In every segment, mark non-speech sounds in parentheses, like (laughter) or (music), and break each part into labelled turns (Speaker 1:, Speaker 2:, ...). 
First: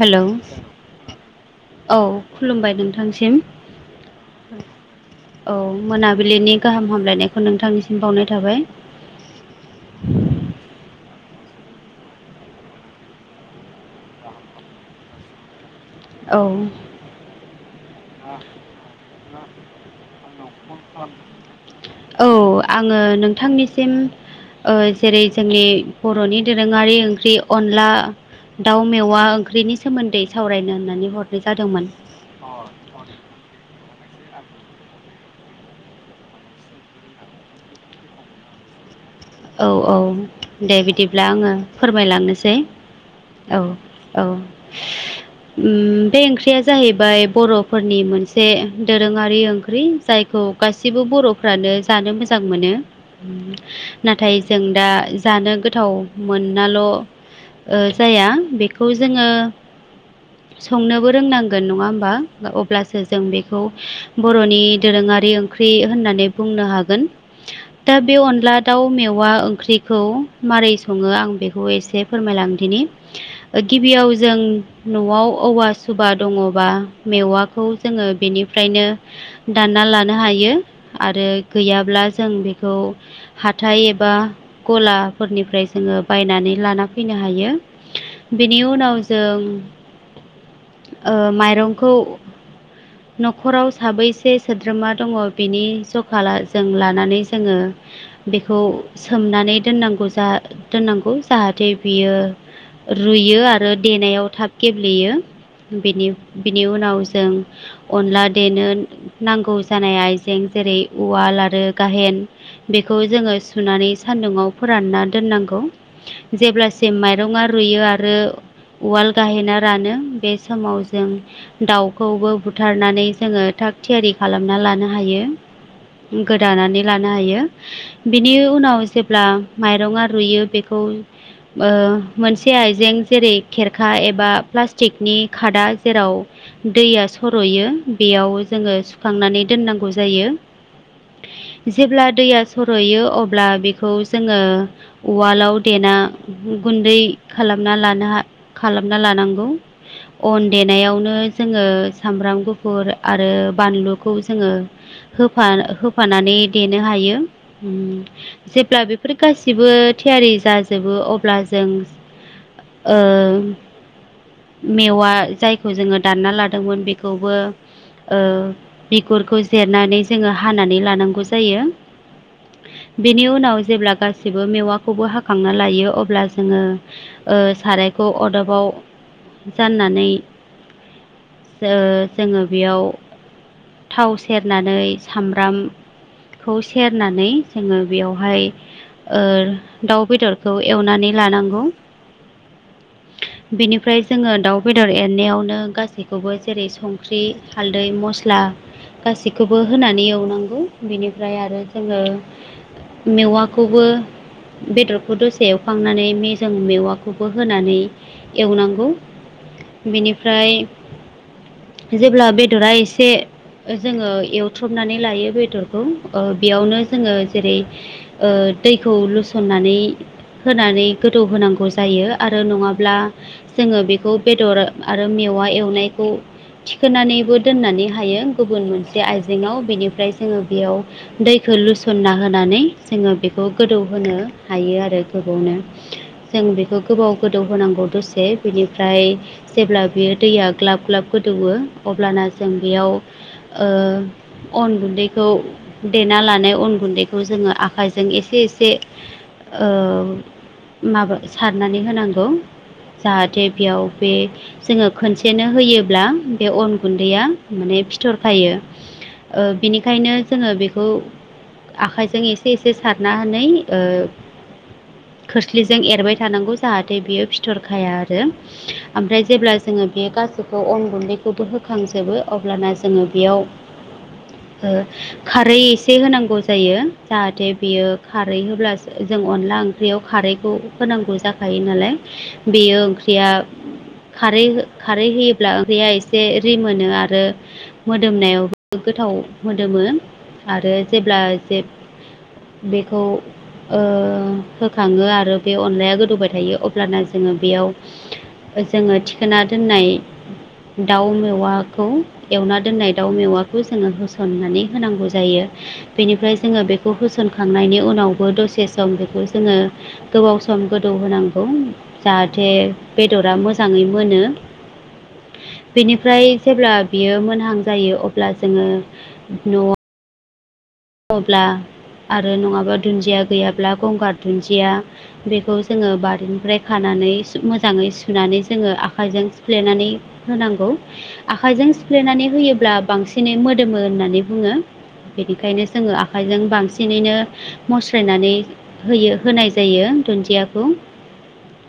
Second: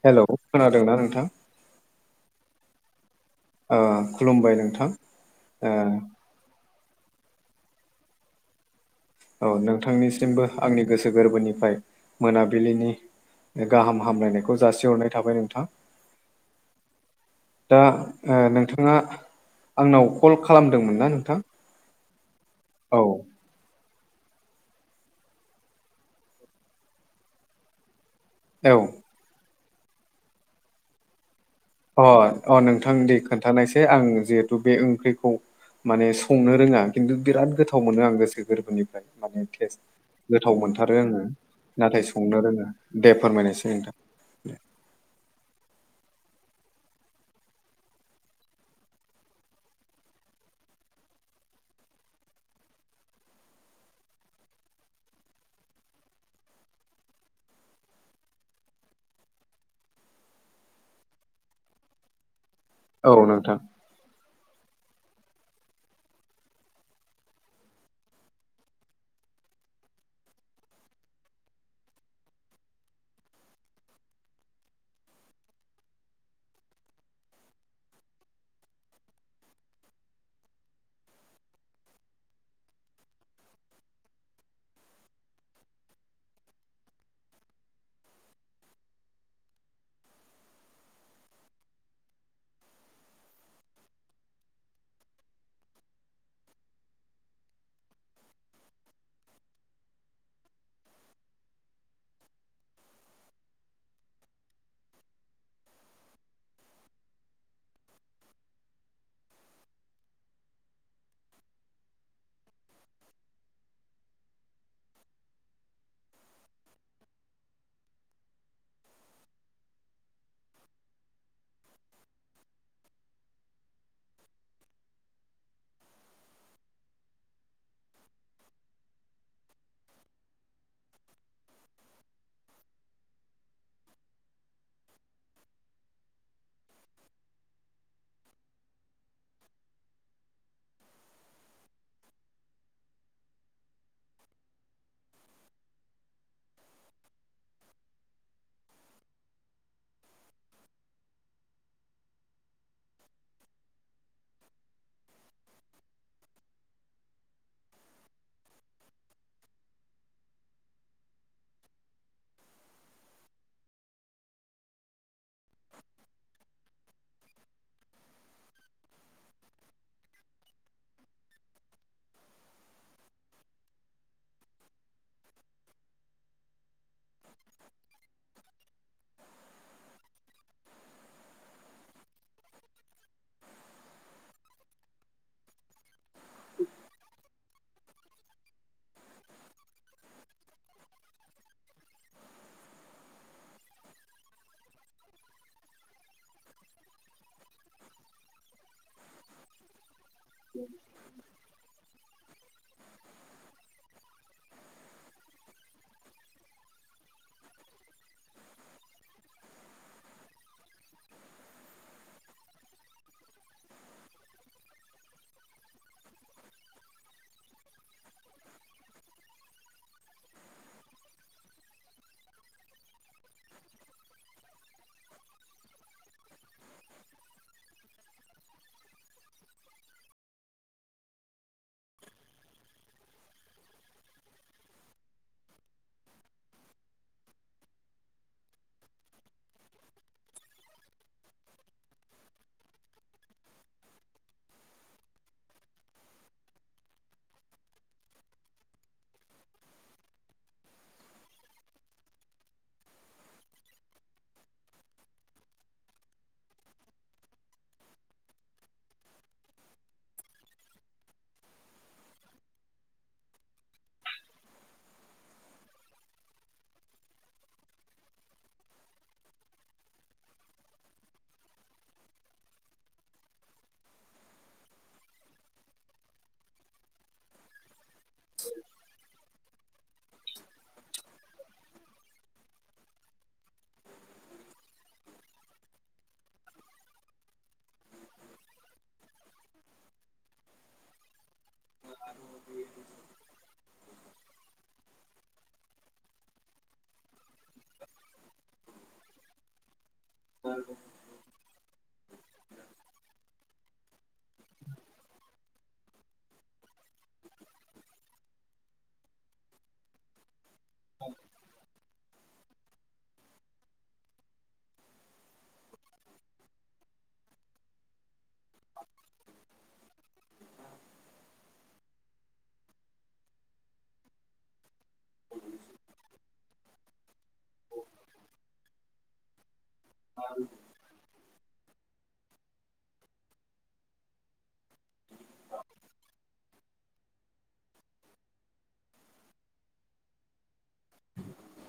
Speaker 1: Hello
Speaker 2: खोनादोंना नोंथां
Speaker 1: औ खुलुमबाय नोंथांसिम।
Speaker 2: ओ खुलुमबाय नोंथां
Speaker 1: औ
Speaker 2: ओ
Speaker 1: मोना बिलिनि गाहाम हामलायनायखौ नोंथांनिसिम बावनाय थाबाय।
Speaker 2: औ नोंथांनिसिमबो आंनि गोसो गोरबोनिफ्राय मोनाबिलिनि गाहाम हामलायनायखौ जासिहरनाय थाबाय नोंथां।
Speaker 1: औ।
Speaker 2: दा आ नोंथाङा आंनाव कल खालामदोंमोन ना नोंथां।
Speaker 1: औ आङो
Speaker 2: औ
Speaker 1: नोंथांनिसिम आ जेरै जोंनि बर'नि दोरोङारि ओंख्रि अनला
Speaker 2: औ
Speaker 1: दाउ मेवा ओंख्रिनि सोमोन्दै सावरायनो होननानै हरनाय जादोंमोन।
Speaker 2: अ अ नोंथां दे खोन्थानायसै आं जिहेथु बे ओंख्रिखौ माने संनो रोङा खिन्थु बिराद गोथाव मोनो आं गोसो गोर्बोनिफ्राय माने
Speaker 1: औ
Speaker 2: टेस्ट
Speaker 1: औ
Speaker 2: गोथाव
Speaker 1: दे
Speaker 2: मोनथारो
Speaker 1: बिदिब्ला
Speaker 2: आङो नाथाय संनो
Speaker 1: फोरमायलांनोसै
Speaker 2: रोङो दे
Speaker 1: औ
Speaker 2: फोरमायनोसै नोंथां।
Speaker 1: औ। उम बे ओंख्रिया जाहैबाय बर'फोरनि मोनसे दोरोङारि ओंख्रि जायखौ गासिबो बर'फ्रानो जानो मोजां मोनो उम नाथाय जों दा जानो गोथाव मोननाल' ओ जाया बेखौ जोङो संनोबो रोंनांगोन नङा होमबा अब्लासो
Speaker 2: औ
Speaker 1: जों
Speaker 2: नोंथां
Speaker 1: बेखौ बर'नि दोरोङारि ओंख्रि होननानै बुंनो हागोन दा बे अनला दाउ मेवा ओंख्रिखौ मारै सङो आं बेखौ एसे फोरमायलांदिनि ओ गिबियाव जों न'आव औवा सुबा दङबा मेवाखौ जोङो बेनिफ्रायनो दानना लानो हायो आरो गैयाब्ला जों बेखौ हाथाइ एबा गलाफोरनिफ्राय जोङो बायनानै लाना फैनो हायो। बेनि उनाव जों ओ माइरंखौ (inaudible) न'खराव साबैसे सोद्रोमा दङ बिनि जखा जों लानानै जोङो बेखौ सोमनानै दोननांगौ जा दोननांगौ जाहाथे बियो रुयो आरो देनायाव थाब गेब्लेयो बिनि बिनि उनाव जों अनला देनो नांगौ जानाय आइजें जेरै उवाल आरो गाहेन खौ जोङो सुनानै सान्दुं आव फोरानना दोननांगौ जेब्लासिम माइरंआ रुयो आरो उवाल गाहेना रानो बे समाव जों दाउखौबो बुथारनानै जोङो थाग थियारि खालामना लानो हायो। गोदानानै लानो हायो। बिनि उनाव जेब्ला माइरंआ रुयो बेखौ ओ मोनसे आइजें जेरै खेरखा एबा प्लास्टिकनि खादा जेराव दैया सर'यो बेयाव जोङो सुखांनानै दोननांगौ जायो। जेब्ला दैया सरहैयो अब्ला बेखौ जोङो उवालाव देना गुन्दै खालामना लानो हा खालामना लानांगौ अन देनायावनो जोङो सामब्राम गुफुर आरो बानलुखौ जोङो होफा होफानानै देनो हायो। उम जेब्ला बेफोर गासिबो थियारि जाजोबो अब्ला जों ओ मेवा जायखौ जोङो दानना लादोंमोन बेखौबो ओ बिगुरखौ जेरनानै जोङो हानानै लानांगौ जायो। बेनि उनाव जेब्ला गासिबो मेवाखौबो हाखांना लायो अब्ला जोङो ओ सारायखौ अदाबाव जाननानै जो जोङो बेयाव थाव सेरनानै सामब्राम सेरनानै जोङो बेयावहाय ओ दाउ बेदरखौ एवनानै लानांगौ। बेनिफ्राय जोङो दाउ बेदर एरनायावनो गासैखौबो जेरै संख्रि हालदै मस्ला गासैखौबो होनानै एवनांगौ बेनिफ्राय आरो जोङो मेवाखौबो बेदरखौ दसे एवखांनानै मेेजं मेवाखौबो होनानै एवनांगौ बेनिफ्राय जेब्ला बेदरा एसे जोङो एवथ्रबनानै लायो बेदरखौ ओ बेयावनो जोङो जेरै ओ दैखौ लुसननानै होनानै गोदौ होनांगौ जायो आरो नङाब्ला जोङो बेखौ बेदर आरो मेवा एवनायखौ थिखोनानैबो दोननानै हायो गुबुन मोनसे आइजेंआव बेनिफ्राय जोङो बेयाव दैखो लुसनना होनानै जोङो बेखौ गोदौ होनो हायो आरो गोबावनो। जों बेखौ गोबाव गोदौ होनांगौ दसे बेनिफ्राय जेब्ला बेयो दैया ग्लाब ग्लाब गोदौओ अब्लाना जों बेयाव ओ अन गुन्दैखौ देना लानाय अन गुन्दैखौ जोङो आखाइजों एसे एसे ओ माबा सारनानै होनांगौ जाहाथे बेयाव बे जोङो खनसेनो होयोब्ला बे अन गुन्दैया माने फिथरखायो। ओ बिनिखायनो जोङो बेखौ खौ आखाइजों एसे एसे सारना नै ओ खोस्लिजों एरबाय थानांगौ जाहाथे बियो फिथरखाया आरो ओमफ्राय जेब्ला जोङो बे गासैखौ अन गुन्दैखौबो होखांजोबो अब्लाना जोङो बेयाव ओ खा खारै एसे होनांगौ जायो जाहाथे बेयो खारै होब्लासो जों अनला ओंख्रियाव खारैखौ होनांगौ जाखायो नालाय बेयो ओंख्रिया खारै खारै होयोब्ला ओंख्रिया एसे रिमोनो आरो मोदोमनायावबो गोथाव मोदोमो आरो जेब्ला जे बेखौ ओ होखाङो आरो बे अनलाया गोदौबाय थायो अब्लाना जोङो बेयाव। जोङो थिखोना दोननाय।
Speaker 2: औ
Speaker 1: दाउ मेवाखौ एवना दोननाय दाउ मेवाखौ जोङो होसननानै होनांगौ। जायो बेनिफ्राय जोङो बेखौ होसनखांनायनि उनावबो दसे सम बेखौ जोङो गोबाव सम गोदौ होनांगौ। जाहाथे बेदरा मोजाङै मोनो। बेनिफ्राय जेब्ला बियो मोनहां जायो अब्ला जोङो न'आव दब्ला आरो नङाब्ला दुन्दिया गैयाब्ला गंगार दुन्दिया बेखौ जोङो बारिनिफ्राय खानानै मोजाङै सुनानै जोङो आखायजों सिफ्लेनानै होनांगौ आख आखायजों सिफ्लेनानै होयोब्ला बांसिनै मोदोमो होननानै बुङो बेनिखायनो। जोङो आखाइजों बांसिनैनो। मस्रायनानै होयो होनाय जायो दुन्दियाखौ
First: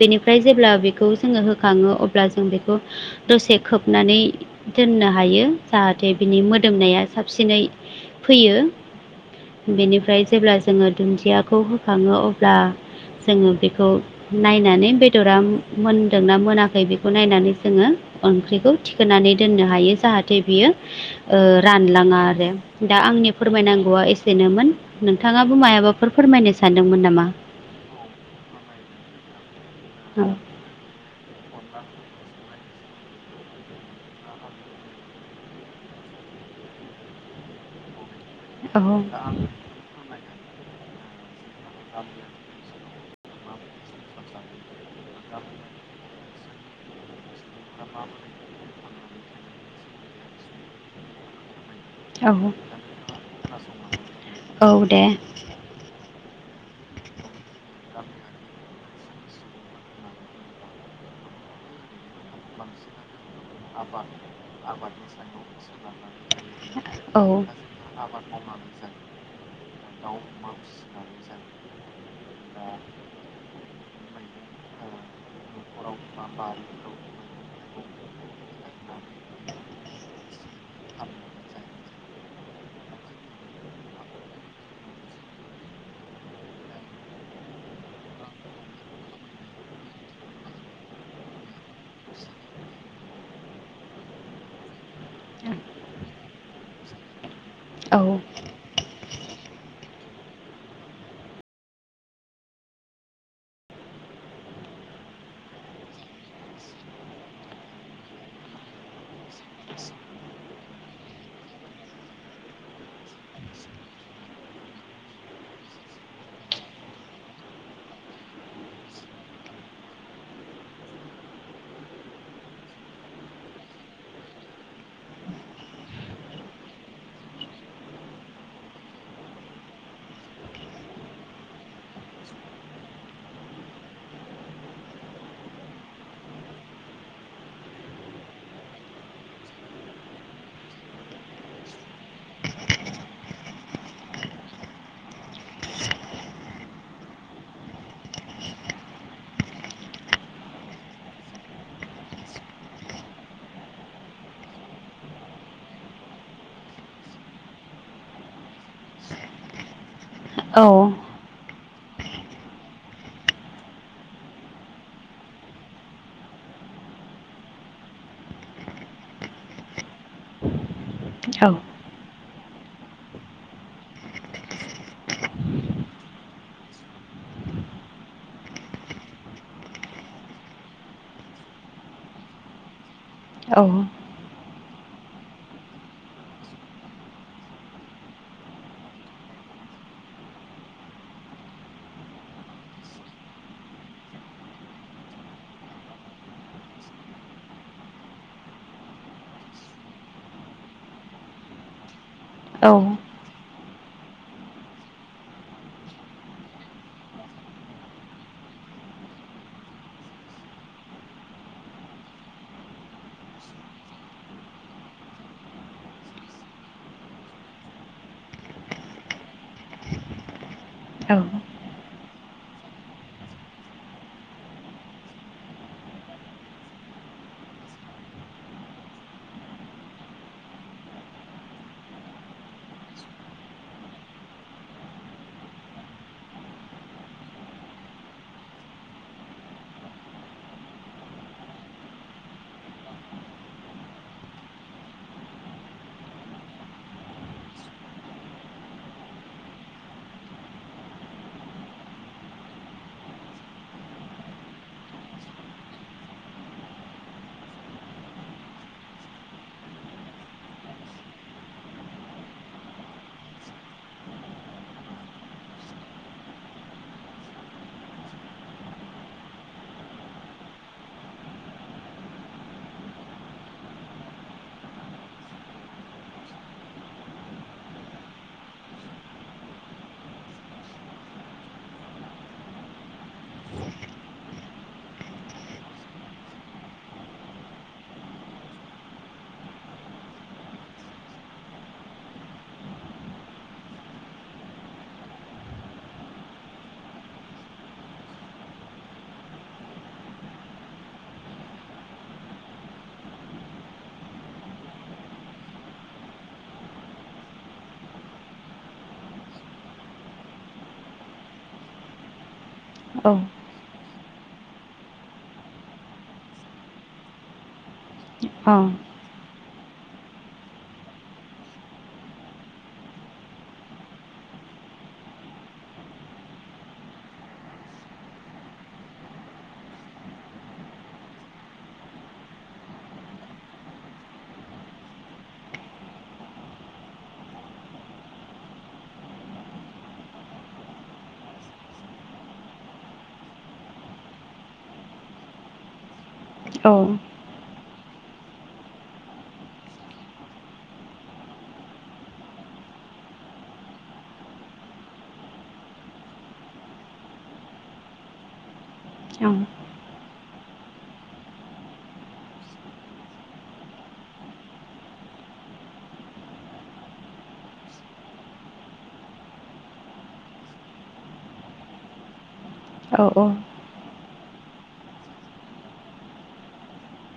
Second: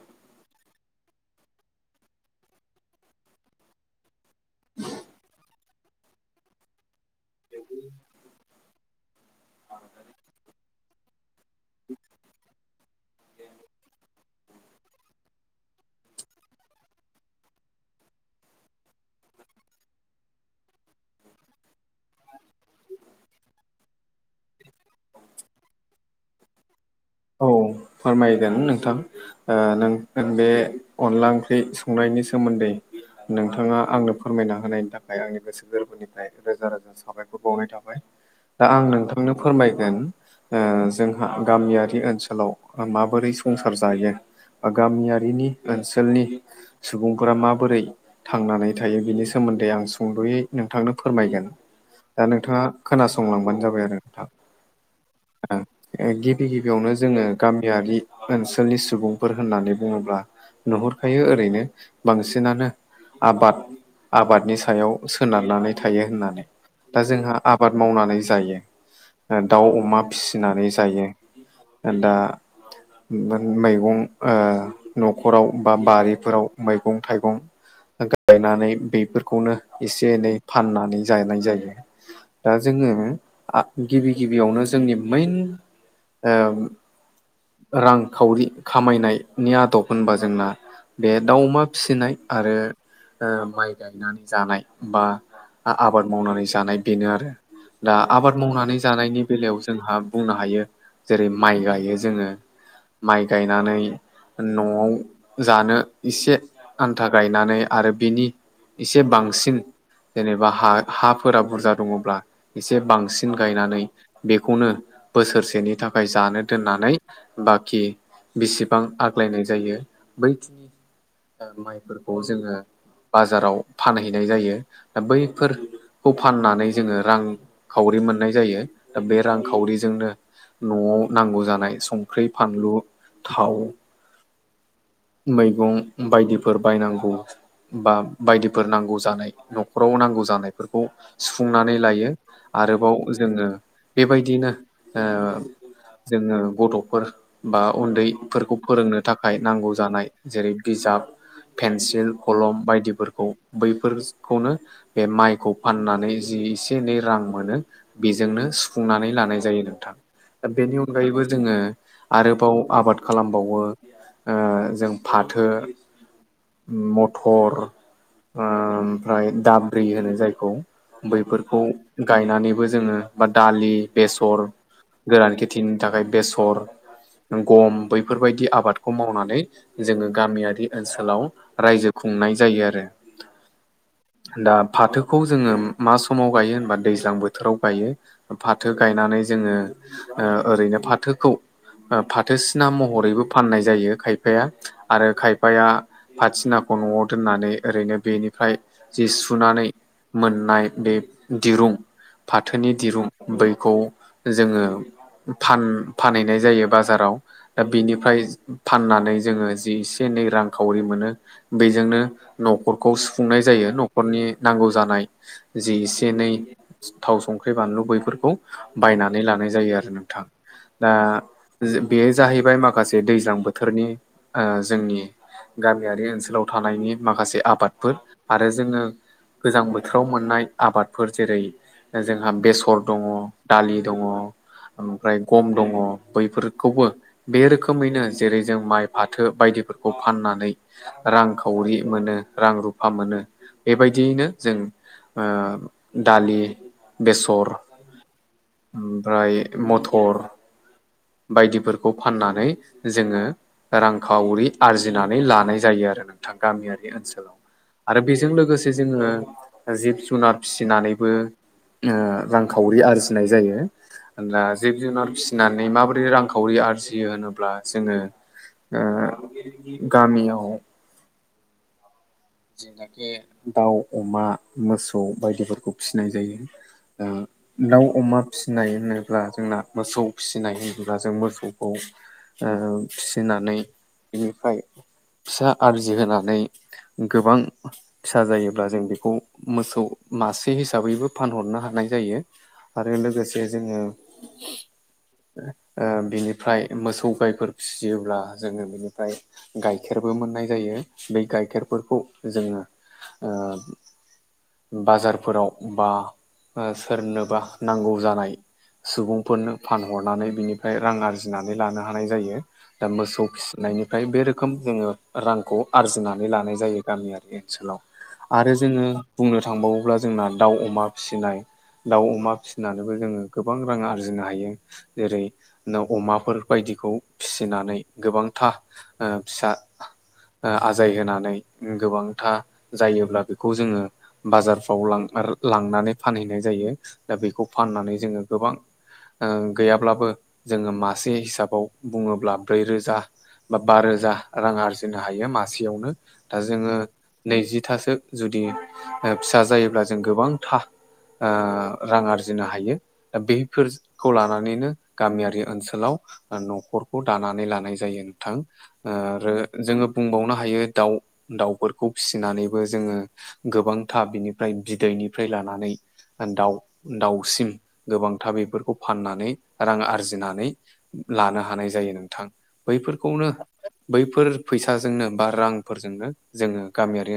Speaker 1: बेनिफ्राय जेब्ला बेखौ जोङो होखाङो अब्ला जों बेखौ दसे खोबनानै दोननो हायो जाहाथे बिनि मोदोमनाया। साबसिनै फैयो। बेनिफ्राय जेब्ला जोङो दुन्दियाखौ होखाङो अब्ला। जोङो बेखौ नायनानै बेदरा मोनदोंना मोनाखै बेखौ नायनानै जोङो। ओंख्रिखौ थिखोनानै दोननो हायो जाहाथे बियो। ओ रानलाङा आरो दा आंनि फोरमायनांगौआ एसेनोमोन नोंथाङाबो मायाबाफोर फोरमायनो सानदोंमोन नामा?
Speaker 2: औ फोरमायगोन नोंथां नों
Speaker 1: औ
Speaker 2: बे अनला ओंख्रि संनायनि सोमोन्दै। नोंथाङा आंनो फोरमायना होनायनि थाखाय आंनि गोसो गोरबोनिफ्राय रोजा रोजा साबायखर बावनाय थाबाय। दा आं नोंथांनो फोरमायगोन जोंहा गामियारि ओनसोलाव माबोरै संसार जायो बा गामियारिनि ओनसोलनि सुबुंफोरा माब बोरै थांनानै थायो बिनि सोमोन्दै आं सुंद'यै नोंथांनो फोरमायगोन। दा नोंथाङा खोनासंलांबानो जाबाय आरो नोंथां।
Speaker 1: औ दा नोंथाङा खोनासंलांबानो थाबाय औ दे
Speaker 2: गिबि गिबियावनो जोङो गामियारि ओनसोलनि सुबुं फोर होननानै बुङोब्ला नुहुरखायो ओरैनो बांसिनानो आबाद आबादनि सायाव सोनारनानै थायो होननानै
Speaker 1: औ
Speaker 2: दा जोंहा
Speaker 1: (inaudible)
Speaker 2: ओ दाउ अमा फिसिनानै जायो। दा मैगं ओ न'खराव बा बारिफोराव मैगं थाइगं गायनानै बे फोरखौनो एसे एनै फाननानै जानाय जायो। दा जोंङो गिबि गिबियावनो जोंनि मेन ओ रांखावरि खामायनायनि आदब होनबा जोंना बे दाउ अमा फिसिनाय आरो ओ माइ गायनानै जानाय बा आबाद मावनानै जानाय बेनो आरो। दा
Speaker 1: औ
Speaker 2: आबाद मावनानै जानायनि बेलायाव जोंहा बुंनो हायो जेरै माइ गायो जोंङो माइ गायनानै न'आव जानो एसे आन्था गायनानै आरो बिनि इसे बांसिन जेनेबा हा-हाफोरा बुरजा दंङोब्ला एसे बांसिन गायनानै बेखौनो बोसोरसेनि थाखाय जानो दोननानै बाकि बेसिबां आग्लायनाय जायो बै माइफोरखौ जोंङो बाजाराव फानहैनाय जायो दा बैफोरखौ फाननानै जोंङो रां खावरि मोननाय जायो बे रांखावरिजोंनो न'आव नांगौ जानाय संख्रै फानलु थाव मैगं बायदिफोर बायनांगौ बा बायदिफोर नांगौ जानाय न'खराव नांगौ जानायफोरखौ सुफुंनानै लायो। आरोबाव जोंङो बेबायदिनो ओ जोंङो गथ' फोर बा उन्दै फोरखौ फोरोंनो थाखाय नांगौ जानाय जेरै बिजाब पेन्सिल कलम बायदिफोरखौ बैफोरखौनो बे माइखौ फाननानै जि एसे एनै रां मोनो बेजोंनो सुफुंनानै लानाय जायो नोंथां
Speaker 1: औ
Speaker 2: बेनि अनगायैबो जोंङो आरोबाव आबाद खालामबावो ओ जों फाथो मथर ओ ओमफ्राय दाब्रि होनो जायखौ
Speaker 1: औ
Speaker 2: बैफोरखौ गायनानैबो जोंङो बा दालि बेसर गोरान खेथिनि थाखाय बेसर गम बैफोरबायदि आबादखौ मावनानै जोंङो गामियारि ओनसोलाव रायजो खुंनाय जायो आरो।
Speaker 1: औ
Speaker 2: दा फाथोखौ जोंङो मा समाव गायो होनबा दैज्लां बोथोराव गायो। फाथो गायनानै जोंङो ओ ओरैनो फाथोखौ ओ फाथोसिना महरैबो फाननाय जायो खायफाया। आरो खायफाया फाथिनाखौ न'आव दोननानै ओरैनो बेनिफ्राय जि सुनानै मोननाय बे दिरुं फाथोनि दिरुं बैखौ जोंङो फान-फानहैनाय जायो बाजाराव दा बिनिफ्राय फाननानै जोंङो जि एसे एनै रांखावरि मोनो बेजोंनो न'खरखौ सुफुंनाय जायो न'खरनि नांगौ जानाय जि एसे एनै थाव संख्रि बानलु बैफोरखौ बायनानै लानाय जायो आरो नोंथां दा बेयो जाहैबाय माखासे दैज्लां बोथोरनि ओ जोंनि गामियारि ओनसोलाव थानायनि माखासे आबादफोर आरो जोंङो गोजां बोथोराव मोननाय आबादफोर जेरै जोंहा बेसर दङ दालि दङ ओमफ्राय गम दङ बैफोरखौबो बे रोखोमैनो जेरै जों माइ फाथो बायदिफोरखौ फाननानै रांखावरि मोनो रां रुफा मोनो बेबायदियैनो जों ओ दालि, बेसर ओमफाय मथर बायदिफोरखौ फाननानै जोङो रांखावरि आरजिनानै लानाय जायो आरो। थां गामियारि ओनसोलाव आरो बेजों लोगोसे जोङो जिब जुनाद फिसिनानैबो ओ रांखावरि आरजिनाय जायो ओमब्ला जिब जुनार फिसिना माबोरै रांखावरि आरजियो होनोब्ला जोङो ओ गामियाव जेनाकि दाउ अमा मोसौ बायदिफोरखौ फिसिनाय जायो ओ दाउ अमा फिसिनाय होनोब्ला जोंना मोसौ फिसिनाय होनोब्ला जों मोसौखौ ओ फिसिनानै बिनिफाय फिसा आरजिहोनानै गोबां फिसा जायोब्ला जों बेखौ मोसौ मासे हिसाबैबो फानहरनो हानाय जायो। आरो लोगोसे जोङो
Speaker 1: (inaudible)
Speaker 2: ओ बिनिफ्राय मोसौ गायफोर फिसियोब्ला जोङो बेनिफाय गाइखेरबो मोननाय जायो बे गाइखेरफोरखौ जोङो ओ बाजारफोराव बा ओ सोरनोबा नांगौ जानाय सुबुंफोरनो फानहरनानै बिनिफ्राय रां आरजिनानै लानो हानाय जायो। दा
Speaker 1: औ
Speaker 2: मोसौ फिसिनायनिफ्राय बे रोखोम जोङो रांखौ आरजिनानै लानाय जायो गामियारि ओनसोलाव आरो जोङो। बुंनो थांबावोब्ला जोंना दाउ अमा फिसिनाय। दाउ अमा फिसिनानैबो जोङो गोबां रां आरजिनो हायो। जेरै न‌ो अमाफोर बायदिखौ फिसिनानै गोबांथा ओ फिसा ओ आजाय होनानै गोबांथा जायोब्ला बेखौ जोङो बाजारफ्राव लां लांनानै फानहैनाय जायो दा बेखौ फाननानै जोङो गोबां ओ गैयाब्लाबो जोङो मासे हिसाबाव बुङोब्ला ब्रै रोजा बा बा रोजा रां आरजिनो हायो मासेयावनो दा जोङो नैजिथासो जुदि फिसा ओ जायोब्ला जों गोबांथा ओ रां आरजिनो हायो। दा बेफोरखौ लानानैनो गामियारि ओनसोलाव नखरखौ दानानै लानाय जायो नोंथां आरो जोङो बुंबावनो हायो। दाउ दाउफोरखौ फिसिनानैबो जोङो गोबांथा बिनिफ्राय बिदैनिफ्राय लानानै दाउ दाउसिम गोबांथा बेफोरखौ फाननानै रां आरजिनानै लानो हानाय जायो नोंथां।
Speaker 1: औ
Speaker 2: बैफोरखौनो बैफोर फैसाजोंनो बा रांफोरजोंनो जोङो गामियारि ओन